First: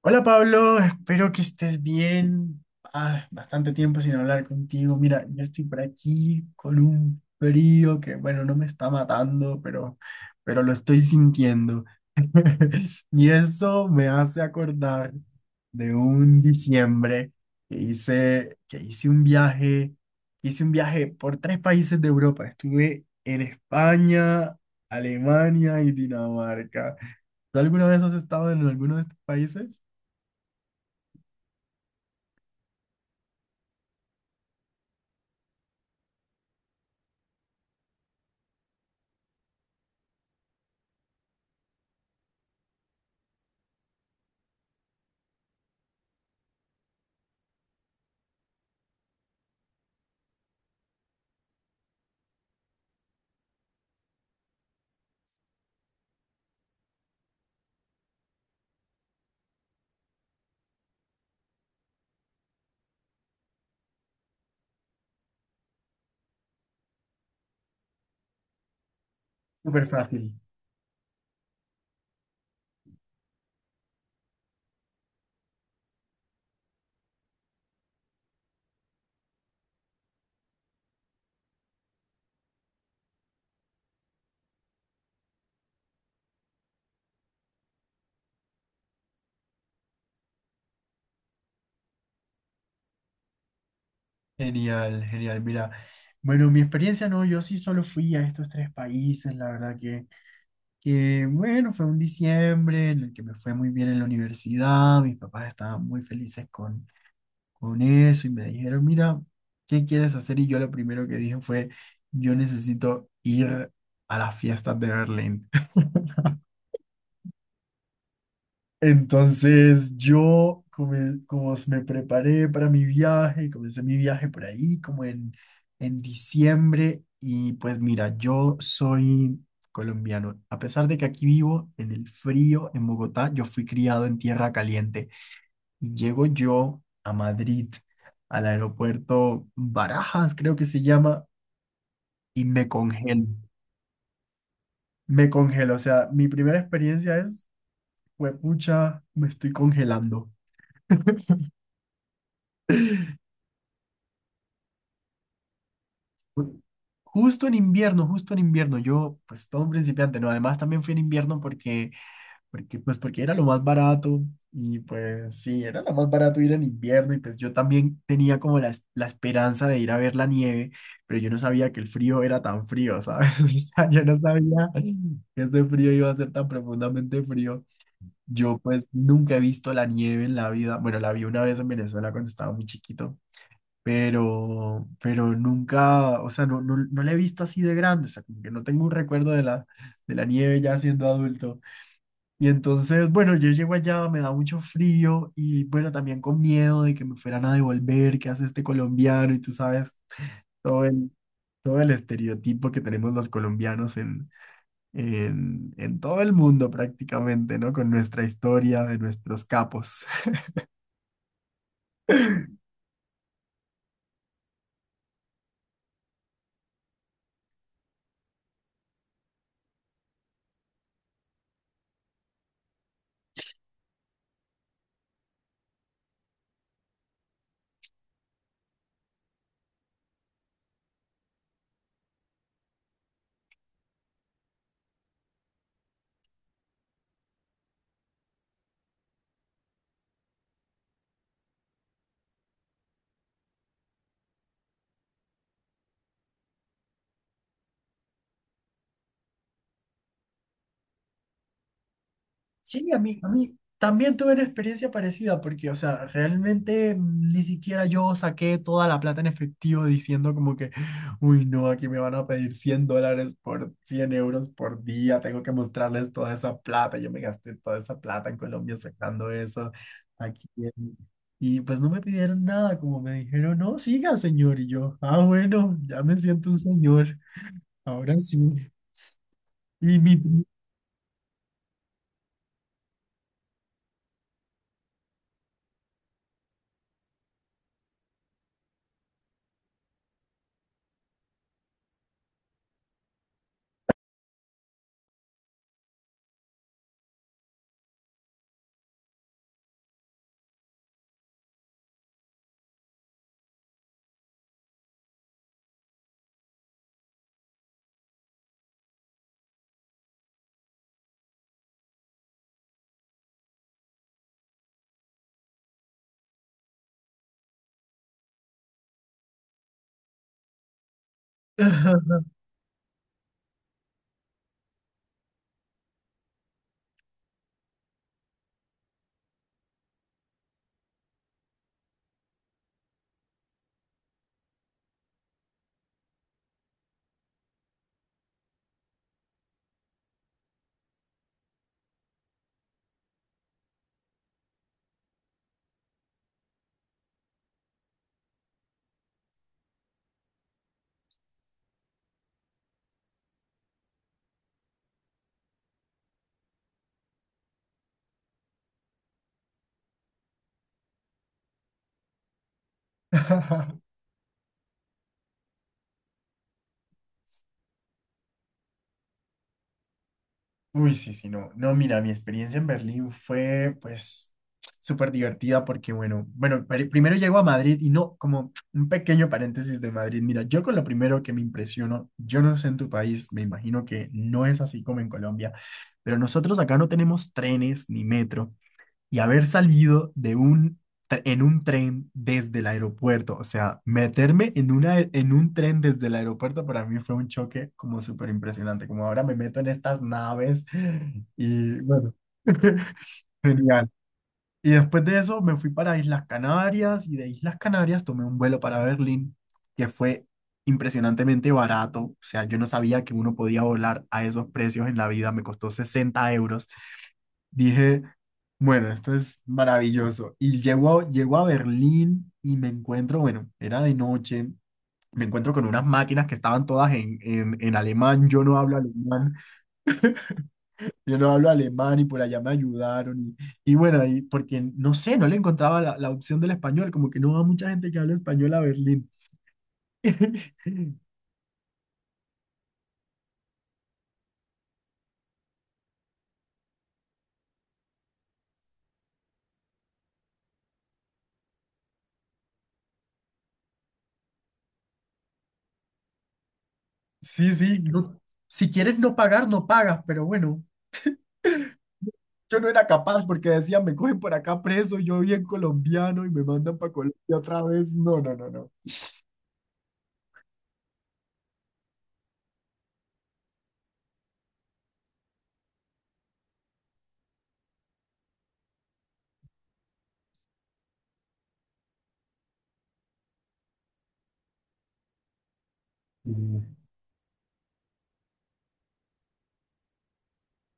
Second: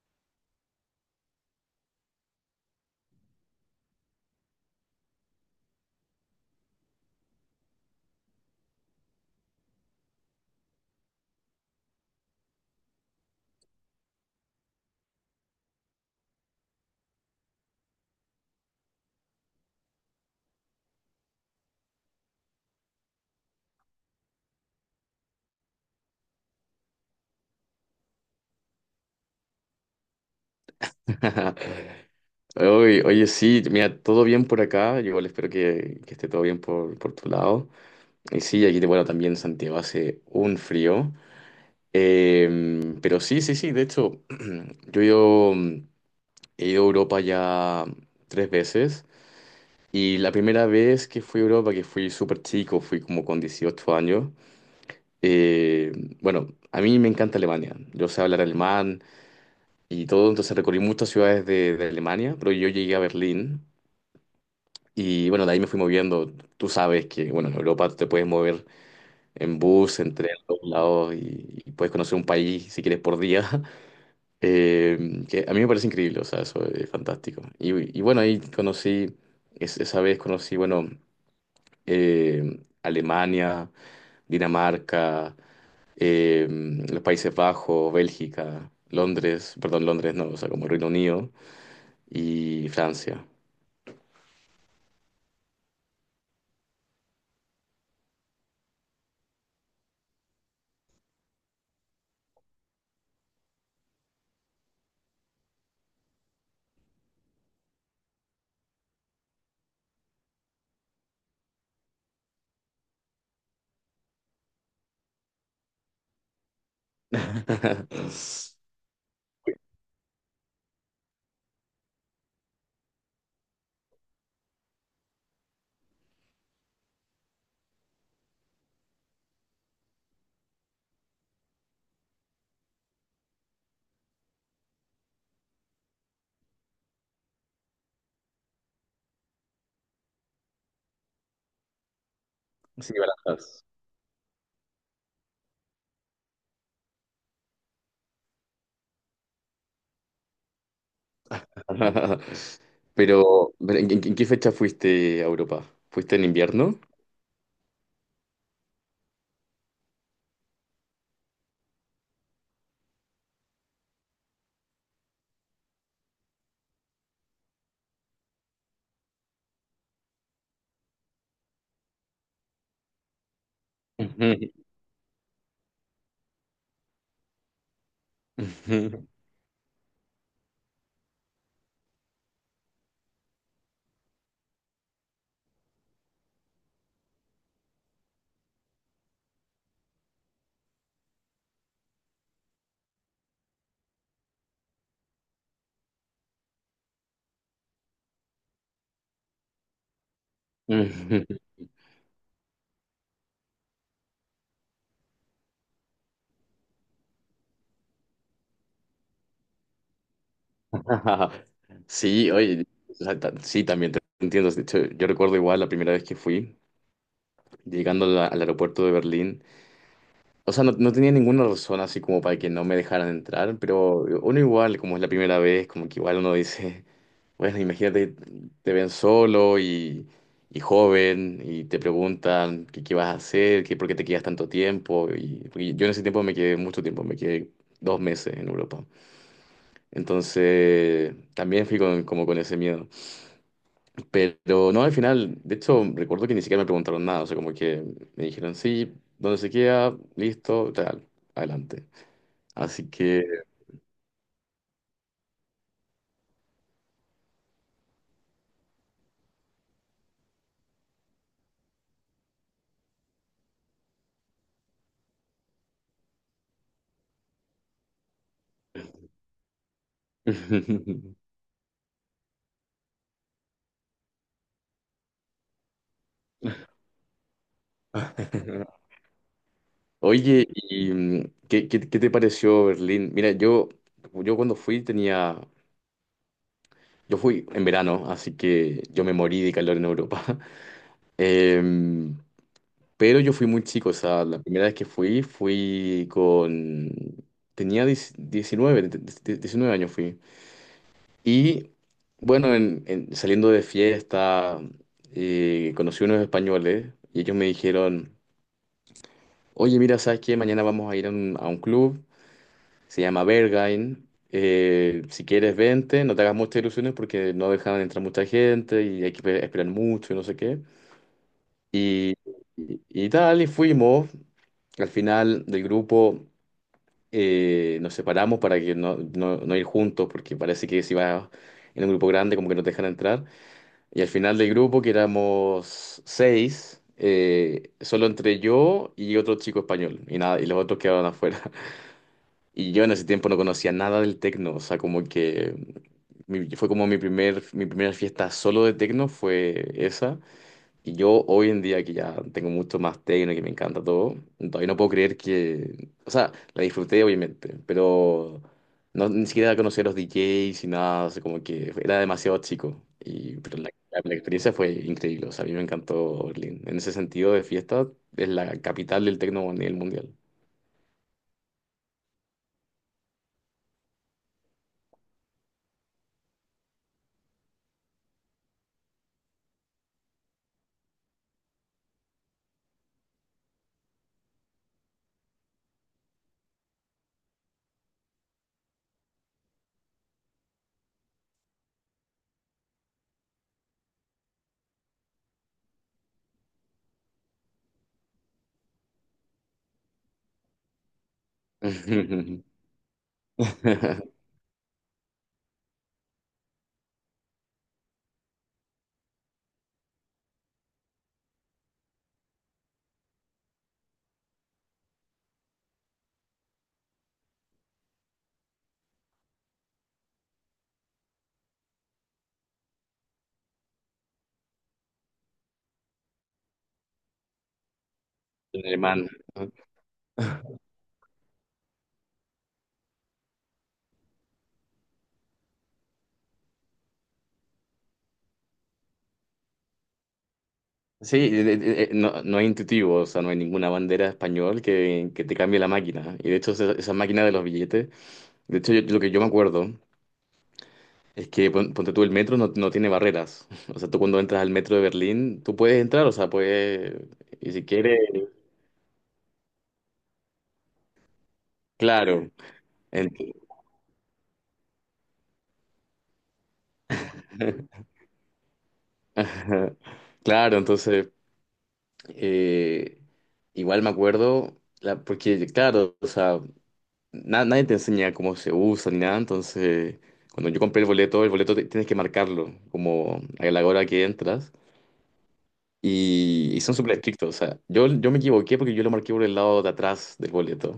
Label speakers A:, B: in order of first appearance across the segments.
A: Hola Pablo, espero que estés bien. Ah, bastante tiempo sin hablar contigo. Mira, yo estoy por aquí con un frío que, bueno, no me está matando, pero lo estoy sintiendo. Y eso me hace acordar de un diciembre que hice un viaje por tres países de Europa. Estuve en España, Alemania y Dinamarca. ¿Tú alguna vez has estado en alguno de estos países?
B: Sí, mira, todo bien por acá. Yo igual espero que esté todo bien por tu lado. Y sí, aquí, bueno, también Santiago hace un frío. Pero sí, sí, sí, de hecho, yo he ido a Europa ya tres veces. Y la primera vez que fui a Europa, que fui súper chico, fui como con 18 años. eh, bueno, a mí me encanta Alemania. Yo sé hablar alemán y todo, entonces recorrí muchas ciudades de Alemania, pero yo llegué a Berlín. Y bueno, de ahí me fui moviendo. Tú sabes que, bueno, en Europa te puedes mover en
A: Súper
B: bus, en
A: fácil.
B: tren, a todos lados y puedes conocer un país si quieres por día. Que a mí me parece increíble, o sea, eso es fantástico. Y bueno, ahí conocí, esa vez conocí, bueno, Alemania, Dinamarca, eh, los Países Bajos, Bélgica, Londres, perdón, Londres no, o sea, como Reino Unido y Francia.
A: Genial, genial. Mira, bueno, mi experiencia no, yo sí solo fui a estos tres países, la verdad que bueno, fue un diciembre en el que me fue muy bien en la universidad, mis papás estaban muy felices con eso y me dijeron, mira, ¿qué quieres hacer? Y yo lo primero que dije fue, yo necesito ir a las fiestas de Berlín. Entonces yo, como me preparé para mi viaje, comencé mi viaje por ahí, como en diciembre, y pues mira, yo soy colombiano. A pesar de que aquí vivo en el frío, en Bogotá, yo fui criado en tierra caliente. Y llego yo a Madrid, al aeropuerto Barajas, creo que se llama, y me
B: Sí,
A: congelo.
B: Barajas.
A: Me congelo, o sea, mi primera experiencia es, pucha, me estoy congelando.
B: Pero en qué fecha fuiste a Europa? ¿Fuiste en
A: Ju-
B: invierno?
A: Justo en invierno, yo pues todo un principiante, ¿no? Además también fui en invierno porque era lo más barato y pues sí, era lo más barato ir en invierno y pues yo también tenía como la esperanza de ir a ver la nieve, pero yo no sabía que el frío era tan frío, ¿sabes? O sea, yo no
B: Ujú,
A: sabía que ese frío iba a ser tan profundamente frío. Yo pues nunca he visto la nieve en la vida, bueno, la vi una vez en Venezuela cuando estaba muy chiquito pero nunca, o sea, no, no, no la he visto así de grande, o sea, como que no tengo un recuerdo de la nieve ya siendo adulto. Y entonces, bueno, yo llego allá, me da mucho frío y bueno, también con miedo de que me fueran a devolver, que hace este colombiano? Y tú sabes, todo el,
B: ujú, ujú.
A: todo el estereotipo que tenemos los colombianos en todo el mundo prácticamente, ¿no? Con nuestra historia de nuestros capos.
B: Sí, oye, sí, también te entiendo. De hecho, yo recuerdo igual la primera vez que fui, llegando a al aeropuerto de Berlín. O sea, no, no tenía ninguna razón así como para que no me dejaran entrar, pero uno igual, como es la primera vez, como que igual uno dice, bueno, imagínate, te ven solo y joven y te preguntan qué vas a hacer, qué, por qué te quedas tanto tiempo. Y, porque yo en ese tiempo me quedé mucho tiempo, me quedé dos meses en Europa. Entonces, también fui con, como con ese miedo. Pero no, al final, de hecho, recuerdo que ni siquiera me preguntaron nada, o sea, como que me dijeron, sí, ¿dónde se queda? Listo, tal, adelante. Así
A: Sí, a mí,
B: que...
A: a mí también tuve una experiencia parecida porque, o sea, realmente ni siquiera yo saqué toda la plata en efectivo diciendo como que, uy, no, aquí me van a pedir $100, por 100 € por día, tengo que mostrarles toda esa plata, yo me gasté toda esa plata en Colombia sacando eso aquí. Y pues no me pidieron nada, como me dijeron, no, siga, señor. Y yo, ah, bueno, ya me siento un señor, ahora sí. Y mi...
B: Oye, ¿y qué, qué te pareció Berlín? Mira, yo cuando fui tenía... Yo fui en verano, así que yo me morí de calor en Europa. Em, pero yo fui muy chico, o sea, la primera vez que fui, fui con... Tenía 10 19 de- 19 años fui. Y bueno, saliendo de fiesta, conocí unos españoles y ellos me dijeron... Oye, mira, ¿sabes que mañana vamos a ir a un club, se llama Berghain. Si quieres, vente, no te hagas muchas ilusiones porque no dejan entrar mucha gente y hay que esperar mucho y no sé qué. Y, y tal, y fuimos. Al final del grupo nos separamos para que no ir juntos porque parece que si vas en un grupo grande como que no te dejan entrar. Y al final del grupo, que éramos seis, solo entre yo y otro chico español y nada, y los otros quedaron afuera. Y yo en ese tiempo no conocía nada del tecno, o sea, como que fue como mi primer, mi primera fiesta solo de tecno fue esa. Y yo hoy en día que ya tengo mucho más tecno, que me encanta todo, todavía no puedo creer que, o sea, la disfruté obviamente, pero no, ni siquiera conocía los DJs y nada, o sea, como que era demasiado chico. Y, pero la, la experiencia fue increíble, o sea, a mí me encantó Berlín. En ese sentido de fiesta, es la capital del tecno a nivel mundial.
A: Uy, sí, sí, no. No, mira, mi experiencia en Berlín fue, pues, súper divertida porque, bueno, bueno, primero llego a Madrid y no, como un pequeño paréntesis de Madrid. Mira, yo con lo primero que me impresiono, yo no sé en tu país, me imagino que no es así como en Colombia, pero nosotros acá no tenemos trenes ni metro y haber salido en un tren desde el aeropuerto. O sea, meterme en un tren desde el aeropuerto para mí fue un choque como súper impresionante. Como ahora me meto en estas naves y bueno, genial. Y después de eso me fui para Islas Canarias y de Islas Canarias tomé un vuelo para Berlín que fue impresionantemente barato. O sea, yo no sabía que uno podía volar a esos precios en la vida. Me costó 60 €. Dije, bueno, esto es maravilloso. Y llego a, llego a Berlín y me encuentro, bueno, era de noche, me encuentro con unas máquinas que estaban todas en alemán. Yo no
B: El
A: hablo
B: alemán.
A: alemán,
B: ¿No?
A: yo no hablo alemán y por allá me ayudaron. Y bueno, y porque no sé, no le encontraba la, la opción del español, como que no va mucha gente que habla español a Berlín.
B: Sí, no, no es intuitivo, o sea, no hay ninguna bandera español que te cambie la máquina. ¿No? Y de hecho, esa máquina de los billetes, de hecho, lo que yo me acuerdo es que, ponte tú, el metro no, no tiene barreras. O sea, tú cuando entras al metro de Berlín, tú puedes entrar, o sea, puedes, y
A: Sí,
B: si
A: sí,
B: quieres,
A: no, si quieres no pagar, no pagas, pero bueno,
B: claro.
A: yo no era
B: Ent-
A: capaz porque decían, me cogen por acá preso, yo bien colombiano y me mandan para Colombia otra vez. No, no, no, no.
B: Claro, entonces, eh, igual me acuerdo, porque, claro, o sea... nadie te enseña cómo se usa ni nada, entonces cuando yo compré el boleto tienes que marcarlo como a la hora que entras y
A: Mm.
B: son súper estrictos, o sea, yo me equivoqué porque yo lo marqué por el lado de atrás del boleto,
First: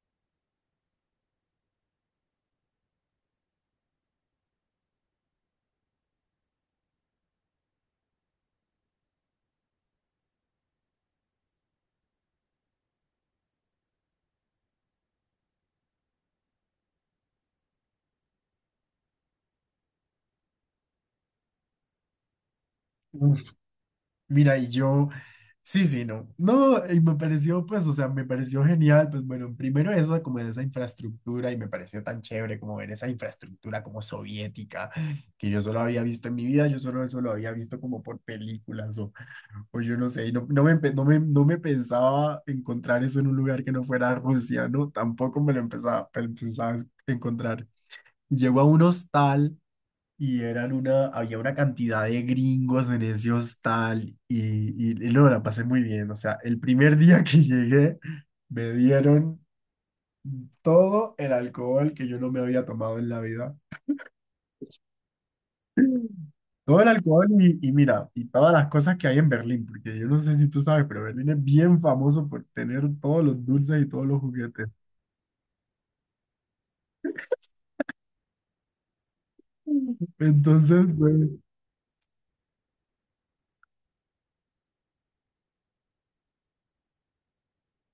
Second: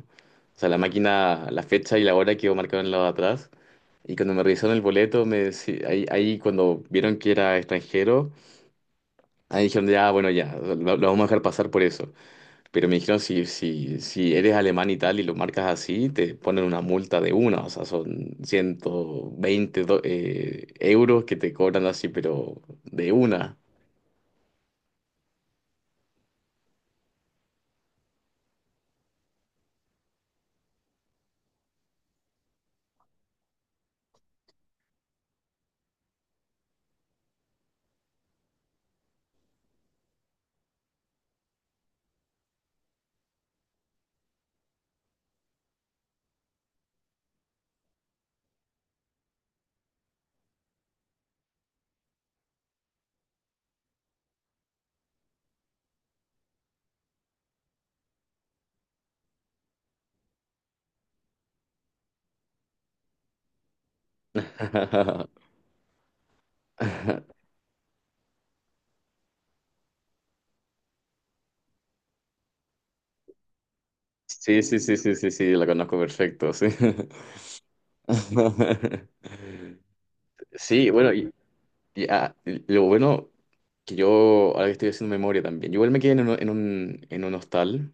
B: o sea, la máquina, la fecha y la hora quedó marcada en el lado de atrás y cuando me revisaron el boleto, ahí, ahí cuando vieron que era extranjero, ahí dijeron ya, bueno, ya, lo vamos a dejar pasar por eso. Pero me dijeron, si eres alemán y tal y lo marcas así, te ponen una multa de una, o sea, son 120 euros que te cobran así, pero de
A: Uf,
B: una.
A: mira, y yo, sí, sí, no. No, y me pareció, pues, o sea, me pareció genial, pues bueno, primero eso, como de esa infraestructura, y me pareció tan chévere como ver esa infraestructura como soviética, que yo solo había visto en mi vida, yo solo eso lo había visto como por películas o pues yo no sé, y no, no me, empe- no me, no me pensaba encontrar eso en un lugar que no fuera Rusia, ¿no? Tampoco me lo pensaba encontrar. Llego a un hostal y eran una, había una cantidad de gringos en ese hostal y no, la pasé muy bien. O sea, el primer día que llegué me dieron todo el alcohol que yo no me había tomado en la vida. Todo el alcohol y mira, y todas las cosas que hay en Berlín, porque yo no sé si tú sabes, pero Berlín es bien famoso por tener todos los dulces y todos los
B: Sí,
A: juguetes.
B: sí, sí, sí, sí, sí, la conozco perfecto, sí.
A: Entonces,
B: Sí, bueno,
A: pues,
B: ah, lo bueno que yo, ahora que estoy haciendo memoria también, yo igual me quedé en un, en un hostal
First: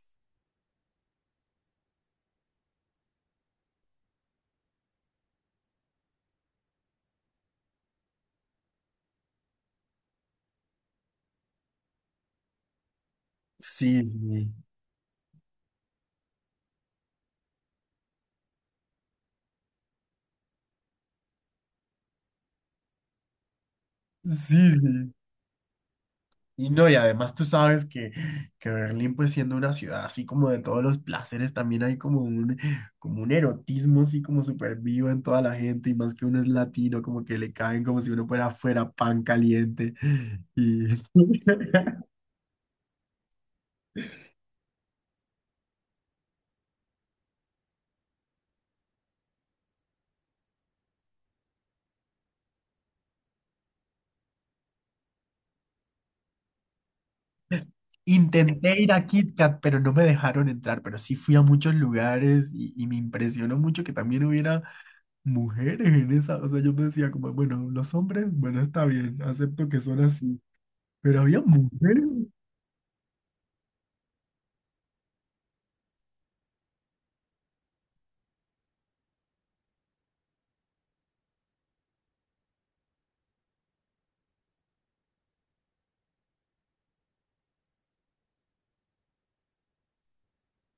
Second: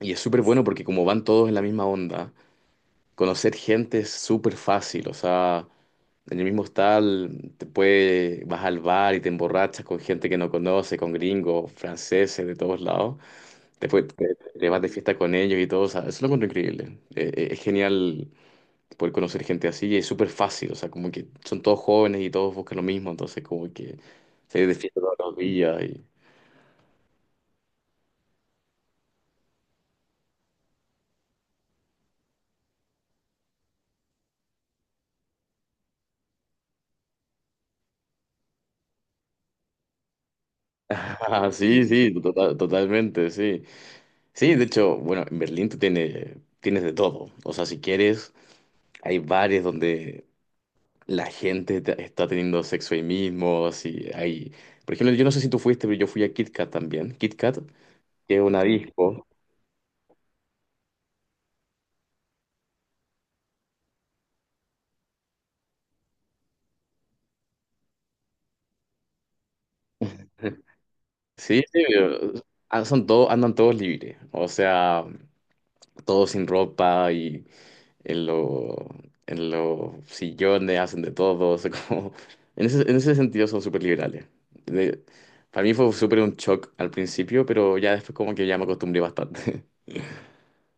B: y es súper bueno porque como van todos en la misma onda. Conocer gente es súper fácil, o sea, en el mismo hostal te puede, vas al bar y te emborrachas con gente que no conoce, con gringos, franceses de todos lados.
A: sí,
B: Después
A: sí,
B: te vas de fiesta con ellos y todo, o sea, eso lo encuentro increíble. Es genial poder conocer gente así y es súper fácil, o sea, como que son todos jóvenes y todos buscan lo mismo, entonces como que se de
A: sí,
B: fiesta
A: sí.
B: todos los días y...
A: Y no, y además tú sabes que Berlín, pues siendo una ciudad así como de todos los placeres, también hay como un erotismo así como súper vivo en toda la gente, y más que uno es latino, como que le caen como si uno fuera pan caliente. Y...
B: Ah, sí, sí, totalmente, sí. Sí, de hecho, bueno, en Berlín tú tienes, tienes de todo. O sea, si quieres, hay bares donde la gente está teniendo sexo ahí mismo, así hay... Por ejemplo, yo no sé si tú fuiste, pero yo fui a Kit Kat también. Kit Kat, que es una
A: Intenté ir a
B: disco.
A: KitKat, pero no me dejaron entrar, pero sí fui a muchos lugares y me impresionó mucho que también hubiera mujeres en esa, o sea, yo me decía como, bueno, los hombres, bueno, está bien, acepto que son así, pero había
B: Sí, sí,
A: mujeres.
B: pero, ah, son todos, andan todos libres, o sea, todos sin ropa y en lo, en los sillones hacen de todo, o sea, como, en ese sentido son súper liberales. De- para mí fue súper un shock al principio, pero ya después como que ya me acostumbré bastante.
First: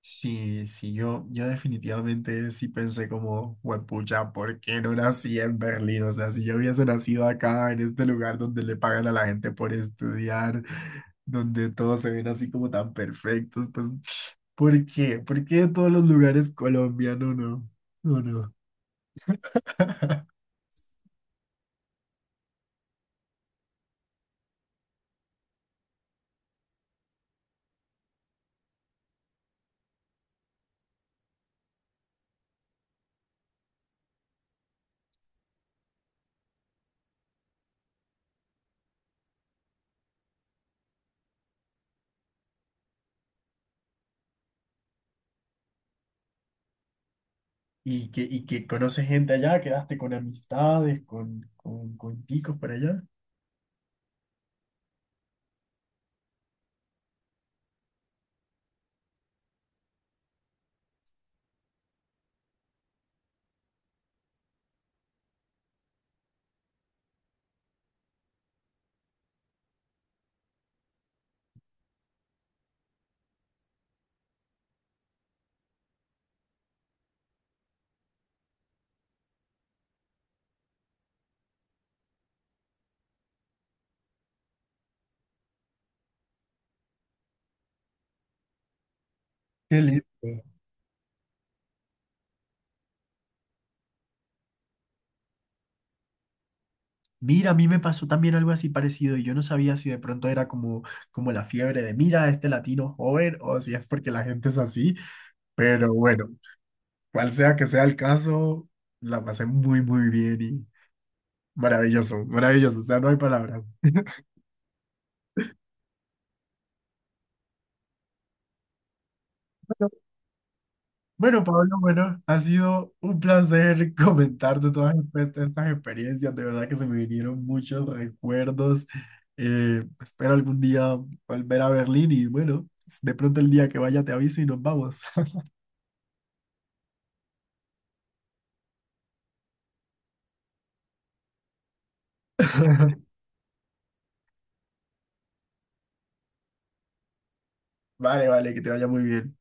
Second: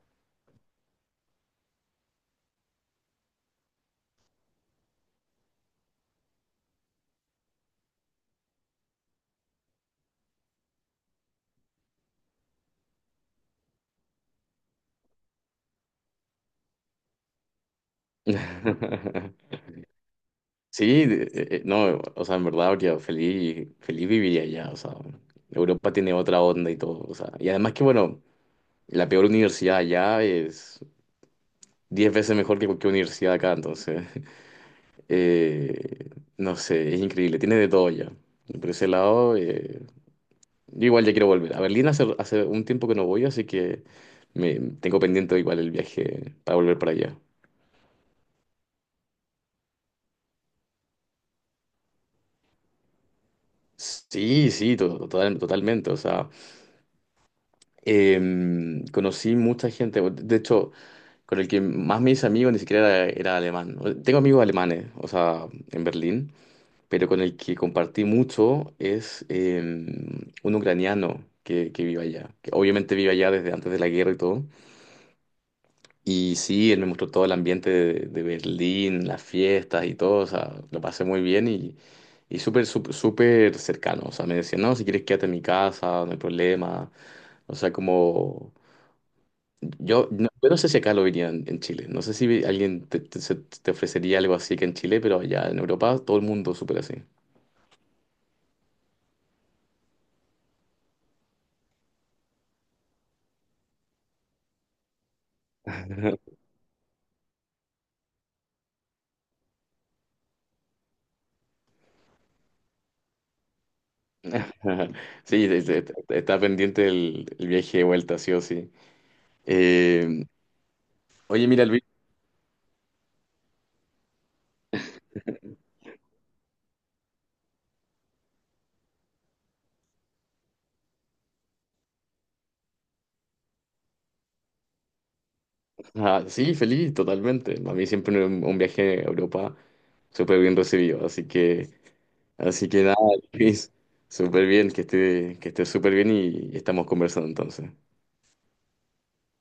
A: Sí, sí, yo definitivamente sí pensé como, huepucha, ¿por qué no nací en Berlín? O sea, si yo hubiese nacido acá, en este lugar donde le pagan a la gente por estudiar, donde todos se ven así como tan perfectos, pues, ¿por qué? ¿Por qué de todos los lugares Colombia? No, no, no, no.
B: Sí, no, o sea, en verdad habría feliz, feliz viviría allá, o sea, Europa tiene otra onda y todo, o sea, y además que, bueno, la peor universidad allá es 10 veces mejor que cualquier universidad acá, entonces, eh, no sé, es increíble, tiene de todo allá. Y por ese lado, yo igual ya quiero volver. A Berlín hace un tiempo que no voy, así que me, tengo pendiente igual el viaje para volver para allá.
A: Y que conoces gente allá, quedaste con amistades, con ticos por allá.
B: Sí, sí, totalmente, o sea... conocí mucha gente, de hecho, con el que más me hice amigo ni siquiera era alemán. Tengo amigos alemanes, o sea, en Berlín, pero con el que compartí mucho es un ucraniano que vive allá, que obviamente vive allá desde antes de la guerra y todo. Y sí, él me mostró todo el ambiente de Berlín, las fiestas y todo, o sea, lo pasé muy bien y súper, súper, súper cercano. O sea, me decía, no, si quieres quédate en mi casa, no hay problema. O sea, como...
A: Qué lindo.
B: Yo no sé si acá lo verían en Chile. No sé si alguien te ofrecería algo así que en Chile, pero allá en Europa todo el mundo súper así.
A: Mira, a mí me pasó también algo así parecido y yo no sabía si de pronto era como, como la fiebre de mira, este latino joven o si es porque la gente es así, pero bueno, cual sea que sea el caso, la pasé muy, muy bien y maravilloso, maravilloso, o sea, no hay palabras.
B: Ajá. Sí, está pendiente el viaje de vuelta, sí o sí.
A: Bueno,
B: Eh,
A: bueno,
B: oye, mira,
A: Pablo,
B: Luis.
A: bueno, ha sido un placer comentarte todas estas experiencias. De verdad que se me vinieron muchos recuerdos. Espero algún día volver a Berlín y bueno, de pronto el día que vaya te aviso y nos vamos.
B: Ah, sí, feliz, totalmente. A mí siempre un viaje a Europa súper bien recibido. Así que nada, Luis, súper bien, que esté súper bien y estamos conversando entonces.
A: Vale, vale, que te vaya muy bien.